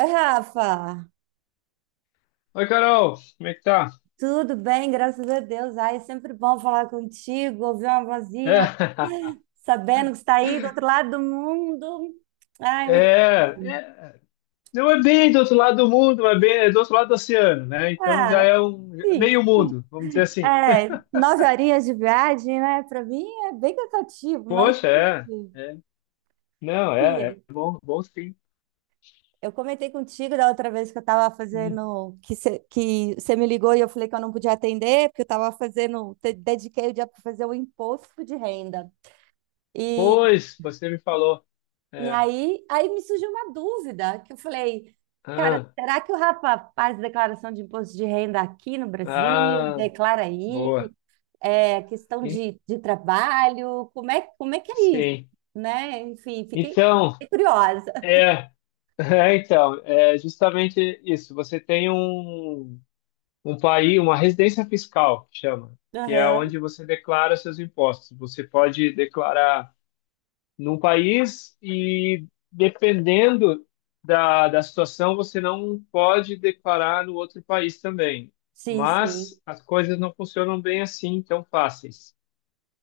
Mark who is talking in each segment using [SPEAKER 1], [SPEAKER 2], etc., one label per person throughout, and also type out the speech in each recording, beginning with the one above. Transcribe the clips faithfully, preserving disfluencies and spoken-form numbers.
[SPEAKER 1] Oi, Rafa,
[SPEAKER 2] Oi, Carol, como é que tá?
[SPEAKER 1] tudo bem? Graças a Deus. Ai, é sempre bom falar contigo, ouvir uma
[SPEAKER 2] É,
[SPEAKER 1] vozinha, sabendo que está aí do outro lado do mundo. Ai, muito
[SPEAKER 2] é,
[SPEAKER 1] bom.
[SPEAKER 2] é, não é bem do outro lado do mundo, mas bem, é do outro lado do oceano, né? Então já
[SPEAKER 1] Ah,
[SPEAKER 2] é um
[SPEAKER 1] sim.
[SPEAKER 2] meio mundo, vamos dizer assim.
[SPEAKER 1] É, nove horinhas de viagem, né? Para mim é bem cansativo, mas
[SPEAKER 2] Poxa, é, é. Não, é, é
[SPEAKER 1] sim.
[SPEAKER 2] bom, bom sim.
[SPEAKER 1] Eu comentei contigo da outra vez que eu estava
[SPEAKER 2] Hum.
[SPEAKER 1] fazendo, que você que você me ligou e eu falei que eu não podia atender, porque eu estava fazendo, te- dediquei o dia para fazer o imposto de renda.
[SPEAKER 2] Pois, você me falou.
[SPEAKER 1] E
[SPEAKER 2] É.
[SPEAKER 1] aí, aí me surgiu uma dúvida, que eu falei, cara,
[SPEAKER 2] Ah,
[SPEAKER 1] será que o rapaz faz declaração de imposto de renda aqui no Brasil?
[SPEAKER 2] ah,
[SPEAKER 1] Declara aí,
[SPEAKER 2] boa.
[SPEAKER 1] é questão
[SPEAKER 2] E-
[SPEAKER 1] de, de trabalho, como é, como é que é isso,
[SPEAKER 2] Sim.
[SPEAKER 1] né? Enfim, fiquei
[SPEAKER 2] Então,
[SPEAKER 1] fiquei curiosa.
[SPEAKER 2] é, é então, é justamente isso. Você tem um um país, uma residência fiscal, que chama, que é
[SPEAKER 1] Aham,
[SPEAKER 2] onde você declara seus impostos. Você pode declarar num país e, dependendo da, da situação, você não pode declarar no outro país também.
[SPEAKER 1] sim, sim.
[SPEAKER 2] Mas as coisas não funcionam bem assim, tão fáceis.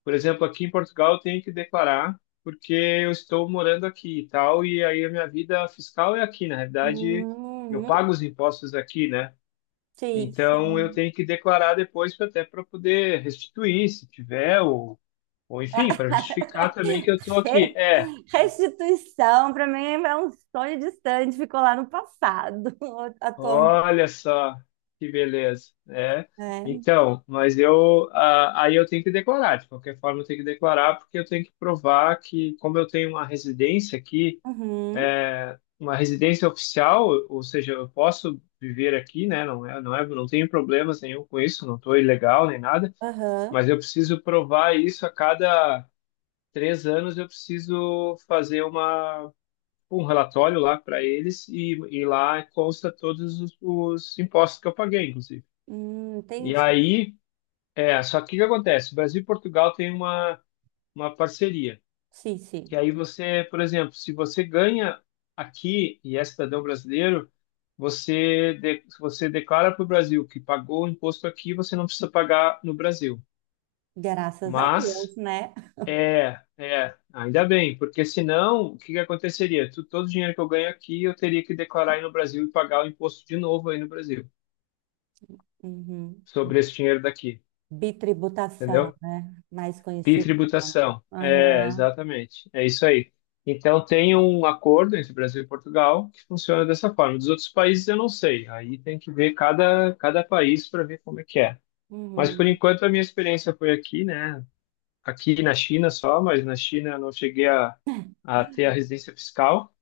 [SPEAKER 2] Por exemplo, aqui em Portugal eu tenho que declarar porque eu estou morando aqui e tal, e aí a minha vida fiscal é aqui, na realidade eu
[SPEAKER 1] Uhum,
[SPEAKER 2] pago os impostos aqui, né?
[SPEAKER 1] sim,
[SPEAKER 2] Então eu
[SPEAKER 1] sim.
[SPEAKER 2] tenho que declarar depois pra- até para poder restituir, se tiver, ou, ou enfim,
[SPEAKER 1] Ah,
[SPEAKER 2] para justificar também que eu estou aqui. É,
[SPEAKER 1] restituição, para mim, é um sonho distante, ficou lá no passado, atualmente.
[SPEAKER 2] olha só que beleza. É,
[SPEAKER 1] É.
[SPEAKER 2] então, mas eu ah, aí eu tenho que declarar, de qualquer forma eu tenho que declarar, porque eu tenho que provar que, como eu tenho uma residência aqui,
[SPEAKER 1] Uhum.
[SPEAKER 2] é, uma residência oficial, ou seja, eu posso viver aqui, né? Não é, não é, não tenho problemas nenhum com isso, não estou ilegal nem nada.
[SPEAKER 1] Aham.
[SPEAKER 2] Mas eu preciso provar isso a cada três anos. Eu preciso fazer uma, um relatório lá para eles e, e lá consta todos os, os impostos que eu paguei, inclusive.
[SPEAKER 1] Hum,
[SPEAKER 2] E
[SPEAKER 1] entendi.
[SPEAKER 2] aí, é, só que o que acontece? O Brasil e Portugal têm uma, uma parceria.
[SPEAKER 1] Sim,
[SPEAKER 2] Que
[SPEAKER 1] sim.
[SPEAKER 2] aí você, por exemplo, se você ganha aqui e é cidadão brasileiro, você, de, você declara para o Brasil que pagou o imposto aqui, você não precisa pagar no Brasil.
[SPEAKER 1] Graças a
[SPEAKER 2] Mas
[SPEAKER 1] Deus, né?
[SPEAKER 2] É, é, ainda bem, porque senão o que que aconteceria? Tu- todo o dinheiro que eu ganho aqui eu teria que declarar aí no Brasil e pagar o imposto de novo aí no Brasil
[SPEAKER 1] Uhum.
[SPEAKER 2] sobre esse dinheiro daqui,
[SPEAKER 1] Bitributação,
[SPEAKER 2] entendeu?
[SPEAKER 1] né? Mais
[SPEAKER 2] E
[SPEAKER 1] conhecido como.
[SPEAKER 2] tributação. É,
[SPEAKER 1] Aham.
[SPEAKER 2] exatamente. É isso aí. Então tem um acordo entre Brasil e Portugal que funciona dessa forma. Dos outros países eu não sei. Aí tem que ver cada, cada país para ver como é que é. Mas por
[SPEAKER 1] Uhum.
[SPEAKER 2] enquanto a minha experiência foi aqui, né? Aqui na China só, mas na China eu não cheguei a, a ter a residência fiscal.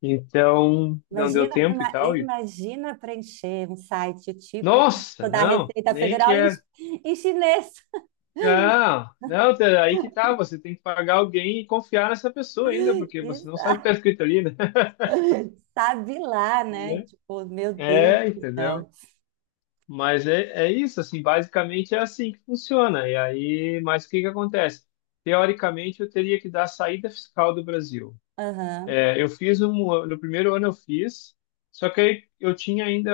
[SPEAKER 2] Então, não deu
[SPEAKER 1] Imagina,
[SPEAKER 2] tempo e
[SPEAKER 1] ima-
[SPEAKER 2] tal. E,
[SPEAKER 1] imagina preencher um site tipo
[SPEAKER 2] nossa,
[SPEAKER 1] da
[SPEAKER 2] não,
[SPEAKER 1] Receita
[SPEAKER 2] nem
[SPEAKER 1] Federal em,
[SPEAKER 2] quero.
[SPEAKER 1] em chinês.
[SPEAKER 2] Não, não, Tere, aí que tá. Você tem que pagar alguém e confiar nessa pessoa ainda, porque você não sabe o que
[SPEAKER 1] Isso,
[SPEAKER 2] tá escrito ali, né?
[SPEAKER 1] sabe lá, né?
[SPEAKER 2] Né?
[SPEAKER 1] Tipo, meu Deus
[SPEAKER 2] É,
[SPEAKER 1] do
[SPEAKER 2] entendeu?
[SPEAKER 1] céu.
[SPEAKER 2] Mas é, é isso, assim, basicamente é assim que funciona. E aí, mas o que que acontece? Teoricamente, eu teria que dar saída fiscal do Brasil.
[SPEAKER 1] Aham.
[SPEAKER 2] É, eu fiz um, no primeiro ano eu fiz, só que aí eu tinha ainda,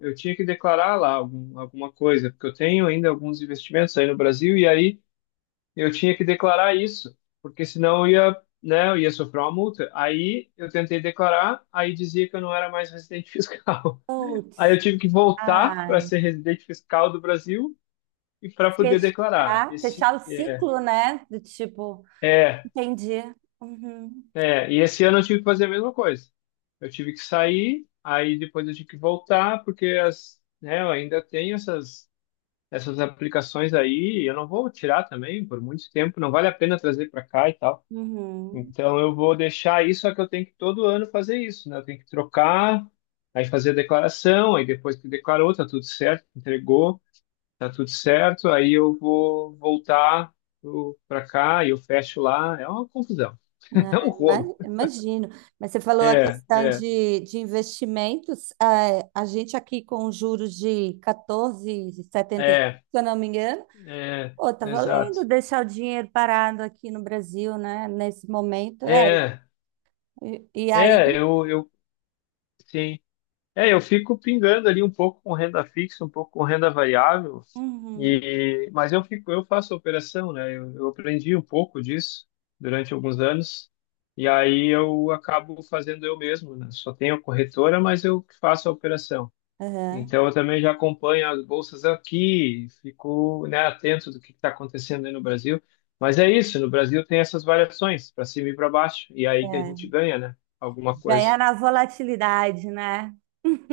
[SPEAKER 2] eu tinha que declarar lá algum, alguma coisa, porque eu tenho ainda alguns investimentos aí no Brasil e aí eu tinha que declarar isso, porque senão eu ia, né, eu ia sofrer uma multa. Aí eu tentei declarar, aí dizia que eu não era mais residente fiscal. Aí eu
[SPEAKER 1] Putz,
[SPEAKER 2] tive que voltar para
[SPEAKER 1] ai.
[SPEAKER 2] ser residente fiscal do Brasil e para poder declarar.
[SPEAKER 1] Fechar,
[SPEAKER 2] Esse
[SPEAKER 1] fechar o
[SPEAKER 2] é,
[SPEAKER 1] ciclo, né? Do tipo.
[SPEAKER 2] é.
[SPEAKER 1] Entendi. Uhum,
[SPEAKER 2] É, e esse ano eu tive que fazer a mesma coisa. Eu tive que sair, aí depois eu tive que voltar, porque as, né, eu ainda tenho essas, essas aplicações aí, e eu não vou tirar também por muito tempo, não vale a pena trazer para cá e tal.
[SPEAKER 1] uhum.
[SPEAKER 2] Então eu vou deixar isso, só que eu tenho que todo ano fazer isso, né? Eu tenho que trocar, aí fazer a declaração, aí depois que declarou, tá tudo certo, entregou, tá tudo certo, aí eu vou voltar para cá e eu fecho lá. É uma confusão, é um
[SPEAKER 1] É,
[SPEAKER 2] rolo.
[SPEAKER 1] ima- imagino. Mas você falou a
[SPEAKER 2] É,
[SPEAKER 1] questão
[SPEAKER 2] é.
[SPEAKER 1] de, de investimentos. É, a gente aqui com juros de catorze vírgula setenta e cinco,
[SPEAKER 2] É,
[SPEAKER 1] se eu não me engano,
[SPEAKER 2] é,
[SPEAKER 1] pô, tá valendo
[SPEAKER 2] exato.
[SPEAKER 1] deixar o dinheiro parado aqui no Brasil, né? Nesse momento. É,
[SPEAKER 2] É,
[SPEAKER 1] e, e aí.
[SPEAKER 2] é, eu, eu, sim. É, eu fico pingando ali um pouco com renda fixa, um pouco com renda variável,
[SPEAKER 1] Uhum,
[SPEAKER 2] e, mas eu fico, eu faço operação, né? Eu, eu aprendi um pouco disso durante alguns anos, e aí eu acabo fazendo eu mesmo, né? Só tenho a corretora, mas eu que faço a operação.
[SPEAKER 1] uhum,
[SPEAKER 2] Então, eu também já acompanho as bolsas aqui, fico, né, atento do que está acontecendo aí no Brasil. Mas é isso, no Brasil tem essas variações, para cima e para baixo, e aí que a gente
[SPEAKER 1] é.
[SPEAKER 2] ganha, né? Alguma coisa.
[SPEAKER 1] Ganhar na volatilidade, né?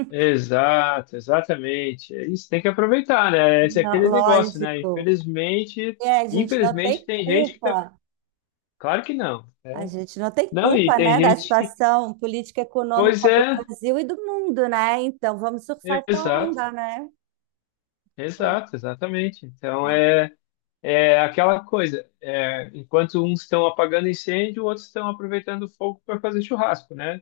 [SPEAKER 2] Exato, exatamente. É isso, tem que aproveitar, né? Esse é
[SPEAKER 1] Não,
[SPEAKER 2] aquele negócio, né?
[SPEAKER 1] lógico.
[SPEAKER 2] Infelizmente,
[SPEAKER 1] É, a gente não
[SPEAKER 2] infelizmente
[SPEAKER 1] tem
[SPEAKER 2] tem gente que tá.
[SPEAKER 1] culpa.
[SPEAKER 2] Claro que não,
[SPEAKER 1] A
[SPEAKER 2] né?
[SPEAKER 1] gente não tem
[SPEAKER 2] Não, e
[SPEAKER 1] culpa,
[SPEAKER 2] tem
[SPEAKER 1] né, da
[SPEAKER 2] gente que.
[SPEAKER 1] situação política e
[SPEAKER 2] Pois
[SPEAKER 1] econômica do
[SPEAKER 2] é,
[SPEAKER 1] Brasil e do mundo, né? Então vamos surfar essa
[SPEAKER 2] exato,
[SPEAKER 1] onda, né?
[SPEAKER 2] exato, exatamente. Então é. É aquela coisa, é, enquanto uns estão apagando incêndio, outros estão aproveitando o fogo para fazer churrasco, né?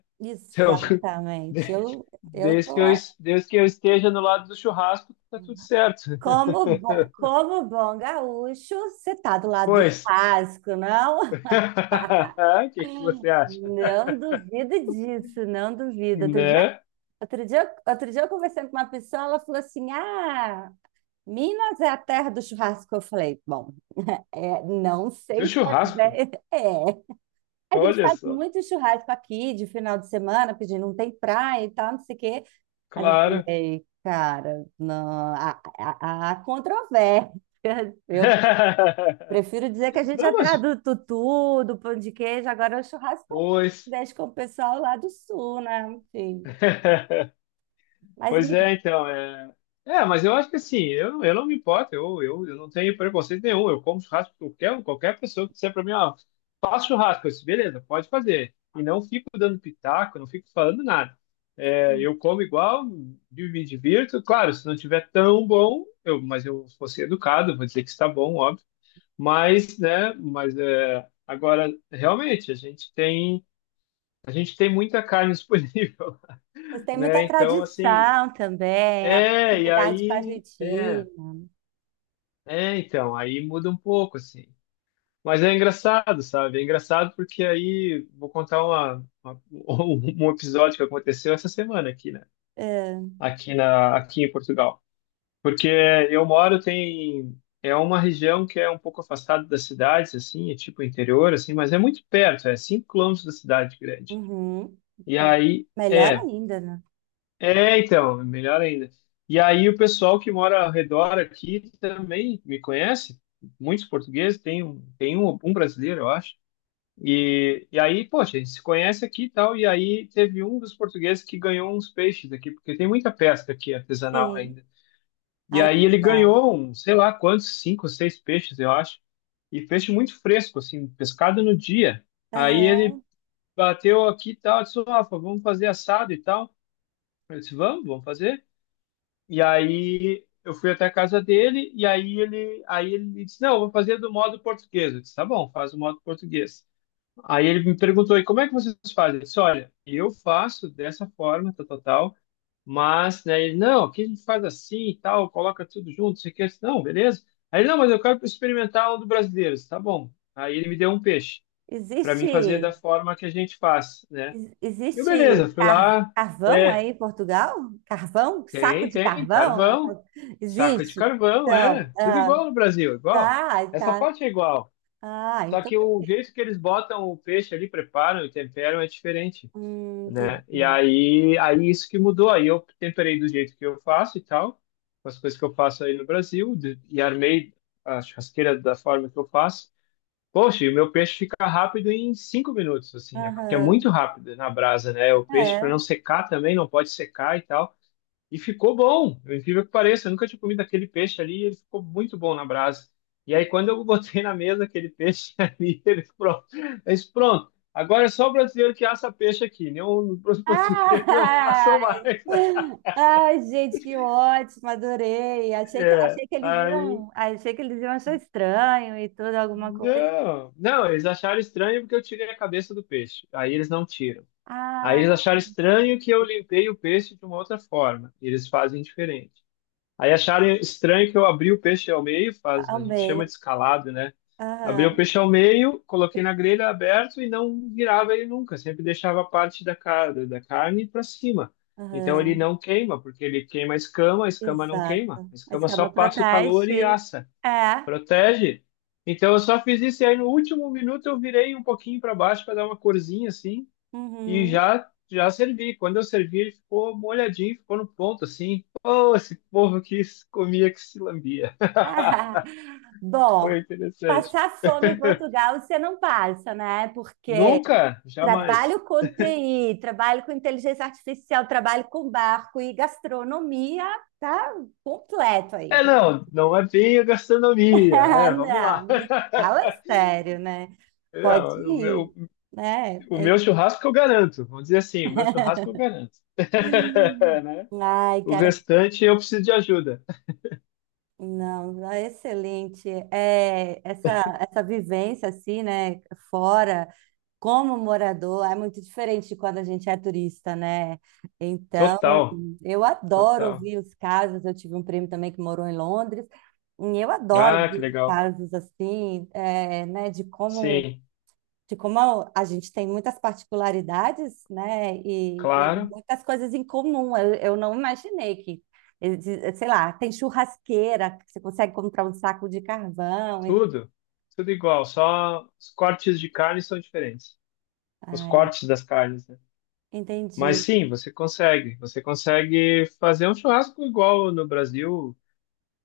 [SPEAKER 2] Então,
[SPEAKER 1] Exatamente.
[SPEAKER 2] de-
[SPEAKER 1] Eu, eu
[SPEAKER 2] desde
[SPEAKER 1] tô
[SPEAKER 2] que eu,
[SPEAKER 1] lá.
[SPEAKER 2] es- desde que eu esteja no lado do churrasco, tá tudo certo.
[SPEAKER 1] Como bom, como bom gaúcho, você tá do lado dos
[SPEAKER 2] Pois,
[SPEAKER 1] churrasco, não?
[SPEAKER 2] o que que você acha?
[SPEAKER 1] Não duvido disso, não duvido. Outro dia,
[SPEAKER 2] Né?
[SPEAKER 1] outro dia, outro dia eu conversei com uma pessoa, ela falou assim: Ah, Minas é a terra do churrasco. Eu falei: Bom, é, não
[SPEAKER 2] Do
[SPEAKER 1] sei se é,
[SPEAKER 2] churrasco?
[SPEAKER 1] bem- é. A gente
[SPEAKER 2] Olha
[SPEAKER 1] faz
[SPEAKER 2] só,
[SPEAKER 1] muito churrasco aqui de final de semana, porque a gente não tem praia e tal, não sei o quê. Mas eu
[SPEAKER 2] claro.
[SPEAKER 1] falei, cara, não, há, há, há controvérsia. Eu prefiro dizer que a gente
[SPEAKER 2] Não,
[SPEAKER 1] atrás
[SPEAKER 2] mas,
[SPEAKER 1] do tutu, do pão de queijo, agora é o churrasco
[SPEAKER 2] pois.
[SPEAKER 1] deixa com o pessoal lá do sul, né? Enfim. Mas
[SPEAKER 2] Pois
[SPEAKER 1] me-
[SPEAKER 2] é, então, é... É, mas eu acho que assim, eu, não- eu não me importo, eu, eu, eu não tenho preconceito nenhum, eu como churrasco com qualquer, um, qualquer pessoa que disser pra mim, ó, faço churrasco, eu disse, beleza, pode fazer. E não fico dando pitaco, não fico falando nada. É, eu como igual, me me divirto, claro, se não tiver tão bom, eu, mas eu vou ser educado, vou dizer que está bom, óbvio, mas, né, mas é, agora, realmente, a gente tem, a gente tem muita carne disponível,
[SPEAKER 1] vocês têm muita
[SPEAKER 2] né, então, assim,
[SPEAKER 1] tradição também, a
[SPEAKER 2] é, e
[SPEAKER 1] proximidade com a
[SPEAKER 2] aí, é,
[SPEAKER 1] Argentina.
[SPEAKER 2] é, então, aí muda um pouco, assim. Mas é engraçado, sabe? É engraçado porque aí vou contar uma, uma- um episódio que aconteceu essa semana aqui, né?
[SPEAKER 1] É,
[SPEAKER 2] Aqui na, aqui em Portugal. Porque eu moro tem é uma região que é um pouco afastada das cidades, assim, é tipo interior, assim, mas é muito perto, é cinco quilômetros da cidade grande.
[SPEAKER 1] uhum.
[SPEAKER 2] E aí,
[SPEAKER 1] Melhor
[SPEAKER 2] é.
[SPEAKER 1] ainda, né?
[SPEAKER 2] É, então, melhor ainda. E aí o pessoal que mora ao redor aqui também me conhece, muitos portugueses, tem um, tem um, um brasileiro, eu acho. E, e aí, poxa, a gente se conhece aqui e tal, e aí teve um dos portugueses que ganhou uns peixes aqui, porque tem muita pesca aqui artesanal
[SPEAKER 1] Sim.
[SPEAKER 2] ainda. E
[SPEAKER 1] Ai, que
[SPEAKER 2] aí ele
[SPEAKER 1] legal.
[SPEAKER 2] ganhou, um, sei lá quantos, cinco ou seis peixes, eu acho, e peixe muito fresco, assim, pescado no dia. Aí
[SPEAKER 1] Aham.
[SPEAKER 2] ele bateu aqui e tal, disse, Rafa, vamos fazer assado e tal. Eu disse, vamos, vamos fazer. E aí eu fui até a casa dele e aí ele, aí ele me disse, não, eu vou fazer do modo português. Eu disse, tá bom, faz do modo português. Aí ele me perguntou, e como é que vocês fazem? Eu disse, olha, eu faço dessa forma, tal, tal, tal, mas, né, ele, não, aqui a gente faz assim e tal, coloca tudo junto, isso aqui, eu disse, não, beleza. Aí ele, não, mas eu quero experimentar um do brasileiro. Eu disse, tá bom. Aí ele me deu um peixe para mim
[SPEAKER 1] Existe,
[SPEAKER 2] fazer da forma que a gente faz, né?
[SPEAKER 1] ex-
[SPEAKER 2] Eu, beleza,
[SPEAKER 1] existe
[SPEAKER 2] fui
[SPEAKER 1] car-
[SPEAKER 2] lá,
[SPEAKER 1] carvão aí
[SPEAKER 2] é,
[SPEAKER 1] em Portugal? Carvão? Saco
[SPEAKER 2] tem,
[SPEAKER 1] de
[SPEAKER 2] tem,
[SPEAKER 1] carvão?
[SPEAKER 2] carvão. Saco de
[SPEAKER 1] Existe?
[SPEAKER 2] carvão,
[SPEAKER 1] Então,
[SPEAKER 2] é. Tudo
[SPEAKER 1] ah,
[SPEAKER 2] igual no Brasil, igual.
[SPEAKER 1] tá,
[SPEAKER 2] Essa
[SPEAKER 1] tá.
[SPEAKER 2] parte é igual.
[SPEAKER 1] Ah,
[SPEAKER 2] Só
[SPEAKER 1] então.
[SPEAKER 2] que o jeito que eles botam o peixe ali, preparam e temperam é diferente,
[SPEAKER 1] Hum,
[SPEAKER 2] né? E
[SPEAKER 1] entendi.
[SPEAKER 2] aí, aí isso que mudou. Aí eu temperei do jeito que eu faço e tal, com as coisas que eu faço aí no Brasil, de- e armei a churrasqueira da forma que eu faço. Poxa, e o meu peixe fica rápido em cinco minutos, assim. É porque é muito
[SPEAKER 1] Aham,
[SPEAKER 2] rápido na brasa, né? O peixe, para não
[SPEAKER 1] é.
[SPEAKER 2] secar também, não pode secar e tal. E ficou bom, eu incrível que pareça, eu nunca tinha comido aquele peixe ali, e ele ficou muito bom na brasa. E aí, quando eu botei na mesa aquele peixe ali, ele pronto, eu disse, pronto, agora é só o brasileiro que assa peixe aqui, né? Os portugueses não
[SPEAKER 1] Ah,
[SPEAKER 2] assam mais.
[SPEAKER 1] ai, gente, que ótimo, adorei. Achei que,
[SPEAKER 2] É,
[SPEAKER 1] achei que eles
[SPEAKER 2] aí,
[SPEAKER 1] iam, achei que eles iam achar estranho e tudo, alguma coisa.
[SPEAKER 2] não, não, eles acharam estranho porque eu tirei a cabeça do peixe, aí eles não tiram. Aí eles
[SPEAKER 1] Ah,
[SPEAKER 2] acharam estranho que eu limpei o peixe de uma outra forma, eles fazem diferente. Aí acharam estranho que eu abri o peixe ao meio, faz, a gente
[SPEAKER 1] amei.
[SPEAKER 2] chama de escalado, né? Abri o
[SPEAKER 1] Aham,
[SPEAKER 2] peixe ao meio, coloquei na grelha aberto e não virava ele nunca, sempre deixava a parte da, ca- da carne para cima. Então ele
[SPEAKER 1] aham.
[SPEAKER 2] não queima, porque ele queima a escama, a escama não queima,
[SPEAKER 1] Exato.
[SPEAKER 2] a
[SPEAKER 1] A
[SPEAKER 2] escama só
[SPEAKER 1] escama
[SPEAKER 2] passa o calor e
[SPEAKER 1] protege.
[SPEAKER 2] assa,
[SPEAKER 1] É.
[SPEAKER 2] protege. Então eu só fiz isso e aí no último minuto eu virei um pouquinho para baixo para dar uma corzinha assim e
[SPEAKER 1] Uhum.
[SPEAKER 2] já já servi. Quando eu servi, ele ficou molhadinho, ficou no ponto assim. Pô, esse povo que se comia, que se lambia.
[SPEAKER 1] Ah,
[SPEAKER 2] Foi
[SPEAKER 1] bom,
[SPEAKER 2] interessante.
[SPEAKER 1] passar fome em Portugal você não passa, né? Porque
[SPEAKER 2] Nunca, jamais.
[SPEAKER 1] trabalho com T I, trabalho com inteligência artificial, trabalho com barco e gastronomia, tá completo aí.
[SPEAKER 2] É, não, não é bem a gastronomia,
[SPEAKER 1] Ah,
[SPEAKER 2] né? Vamos lá.
[SPEAKER 1] não, mas fala sério, né? Pode
[SPEAKER 2] Não, o
[SPEAKER 1] ir,
[SPEAKER 2] meu,
[SPEAKER 1] né?
[SPEAKER 2] o meu churrasco eu garanto. Vamos dizer assim, o meu churrasco eu garanto. Né?
[SPEAKER 1] Ai,
[SPEAKER 2] O
[SPEAKER 1] cara,
[SPEAKER 2] restante eu preciso de ajuda.
[SPEAKER 1] não, é excelente. É, essa, essa vivência assim, né, fora, como morador, é muito diferente de quando a gente é turista, né? Então,
[SPEAKER 2] Total,
[SPEAKER 1] eu adoro
[SPEAKER 2] total.
[SPEAKER 1] ouvir os casos. Eu tive um primo também que morou em Londres, e eu adoro
[SPEAKER 2] Ah,
[SPEAKER 1] ouvir
[SPEAKER 2] que
[SPEAKER 1] os
[SPEAKER 2] legal.
[SPEAKER 1] casos assim, é, né, de como
[SPEAKER 2] Sim,
[SPEAKER 1] de como a a gente tem muitas particularidades, né, e, e
[SPEAKER 2] claro.
[SPEAKER 1] muitas coisas em comum. Eu, eu não imaginei que, exi- sei lá, tem churrasqueira, que você consegue comprar um saco de carvão. E-
[SPEAKER 2] Tudo, tudo igual, só os cortes de carne são diferentes. Os
[SPEAKER 1] Ah, é.
[SPEAKER 2] cortes das carnes, né? Mas
[SPEAKER 1] Entendi.
[SPEAKER 2] sim, você consegue. Você consegue fazer um churrasco igual no Brasil.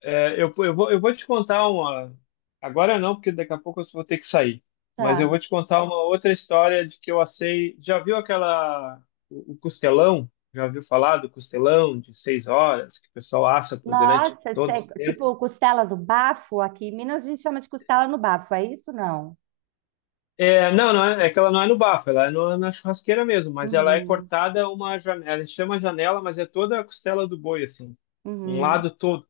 [SPEAKER 2] É, eu, eu vou, eu vou te contar uma. Agora não, porque daqui a pouco eu vou ter que sair. Mas eu
[SPEAKER 1] Tá.
[SPEAKER 2] vou te contar uma outra história de que eu assei. Já viu aquela. O o costelão? Já ouviu falar do costelão de seis horas, que o pessoal assa por durante
[SPEAKER 1] Nossa,
[SPEAKER 2] todo
[SPEAKER 1] sei,
[SPEAKER 2] esse tempo?
[SPEAKER 1] tipo costela do bafo, aqui em Minas a gente chama de costela no bafo, é isso não?
[SPEAKER 2] É, não, não é, é que ela não é no bafo, ela é no- na churrasqueira mesmo, mas ela é
[SPEAKER 1] Uhum,
[SPEAKER 2] cortada uma janela, ela chama janela, mas é toda a costela do boi, assim, um
[SPEAKER 1] uhum.
[SPEAKER 2] lado todo.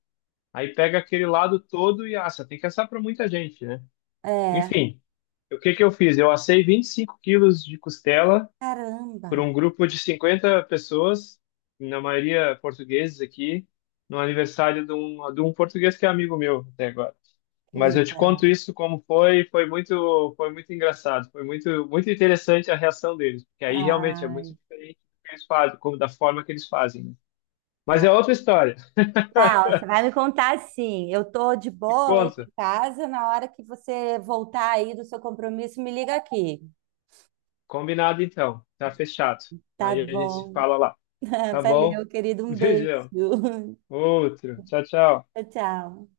[SPEAKER 2] Aí pega aquele lado todo e assa, tem que assar para muita gente, né?
[SPEAKER 1] É,
[SPEAKER 2] Enfim, o que que eu fiz? Eu assei vinte e cinco quilos de costela por
[SPEAKER 1] caramba,
[SPEAKER 2] um grupo de cinquenta pessoas, na maioria portugueses aqui, no aniversário de um, de um português que é amigo meu até agora.
[SPEAKER 1] que
[SPEAKER 2] Mas eu te
[SPEAKER 1] legal.
[SPEAKER 2] conto isso como foi, foi muito, foi muito engraçado, foi muito, muito interessante a reação deles, porque aí realmente é muito
[SPEAKER 1] Ai,
[SPEAKER 2] diferente do que eles fazem, como da forma que eles fazem, né? Mas
[SPEAKER 1] tá.
[SPEAKER 2] é outra história.
[SPEAKER 1] Não, você vai me contar sim. Eu tô de
[SPEAKER 2] Te
[SPEAKER 1] boa hoje
[SPEAKER 2] conto.
[SPEAKER 1] em casa. Na hora que você voltar aí do seu compromisso, me liga aqui.
[SPEAKER 2] Combinado então, tá fechado.
[SPEAKER 1] Tá
[SPEAKER 2] Aí a gente se
[SPEAKER 1] bom.
[SPEAKER 2] fala lá, tá bom?
[SPEAKER 1] Valeu, querido. Um beijo.
[SPEAKER 2] Beijão. Outro. Tchau, tchau.
[SPEAKER 1] Tchau, tchau.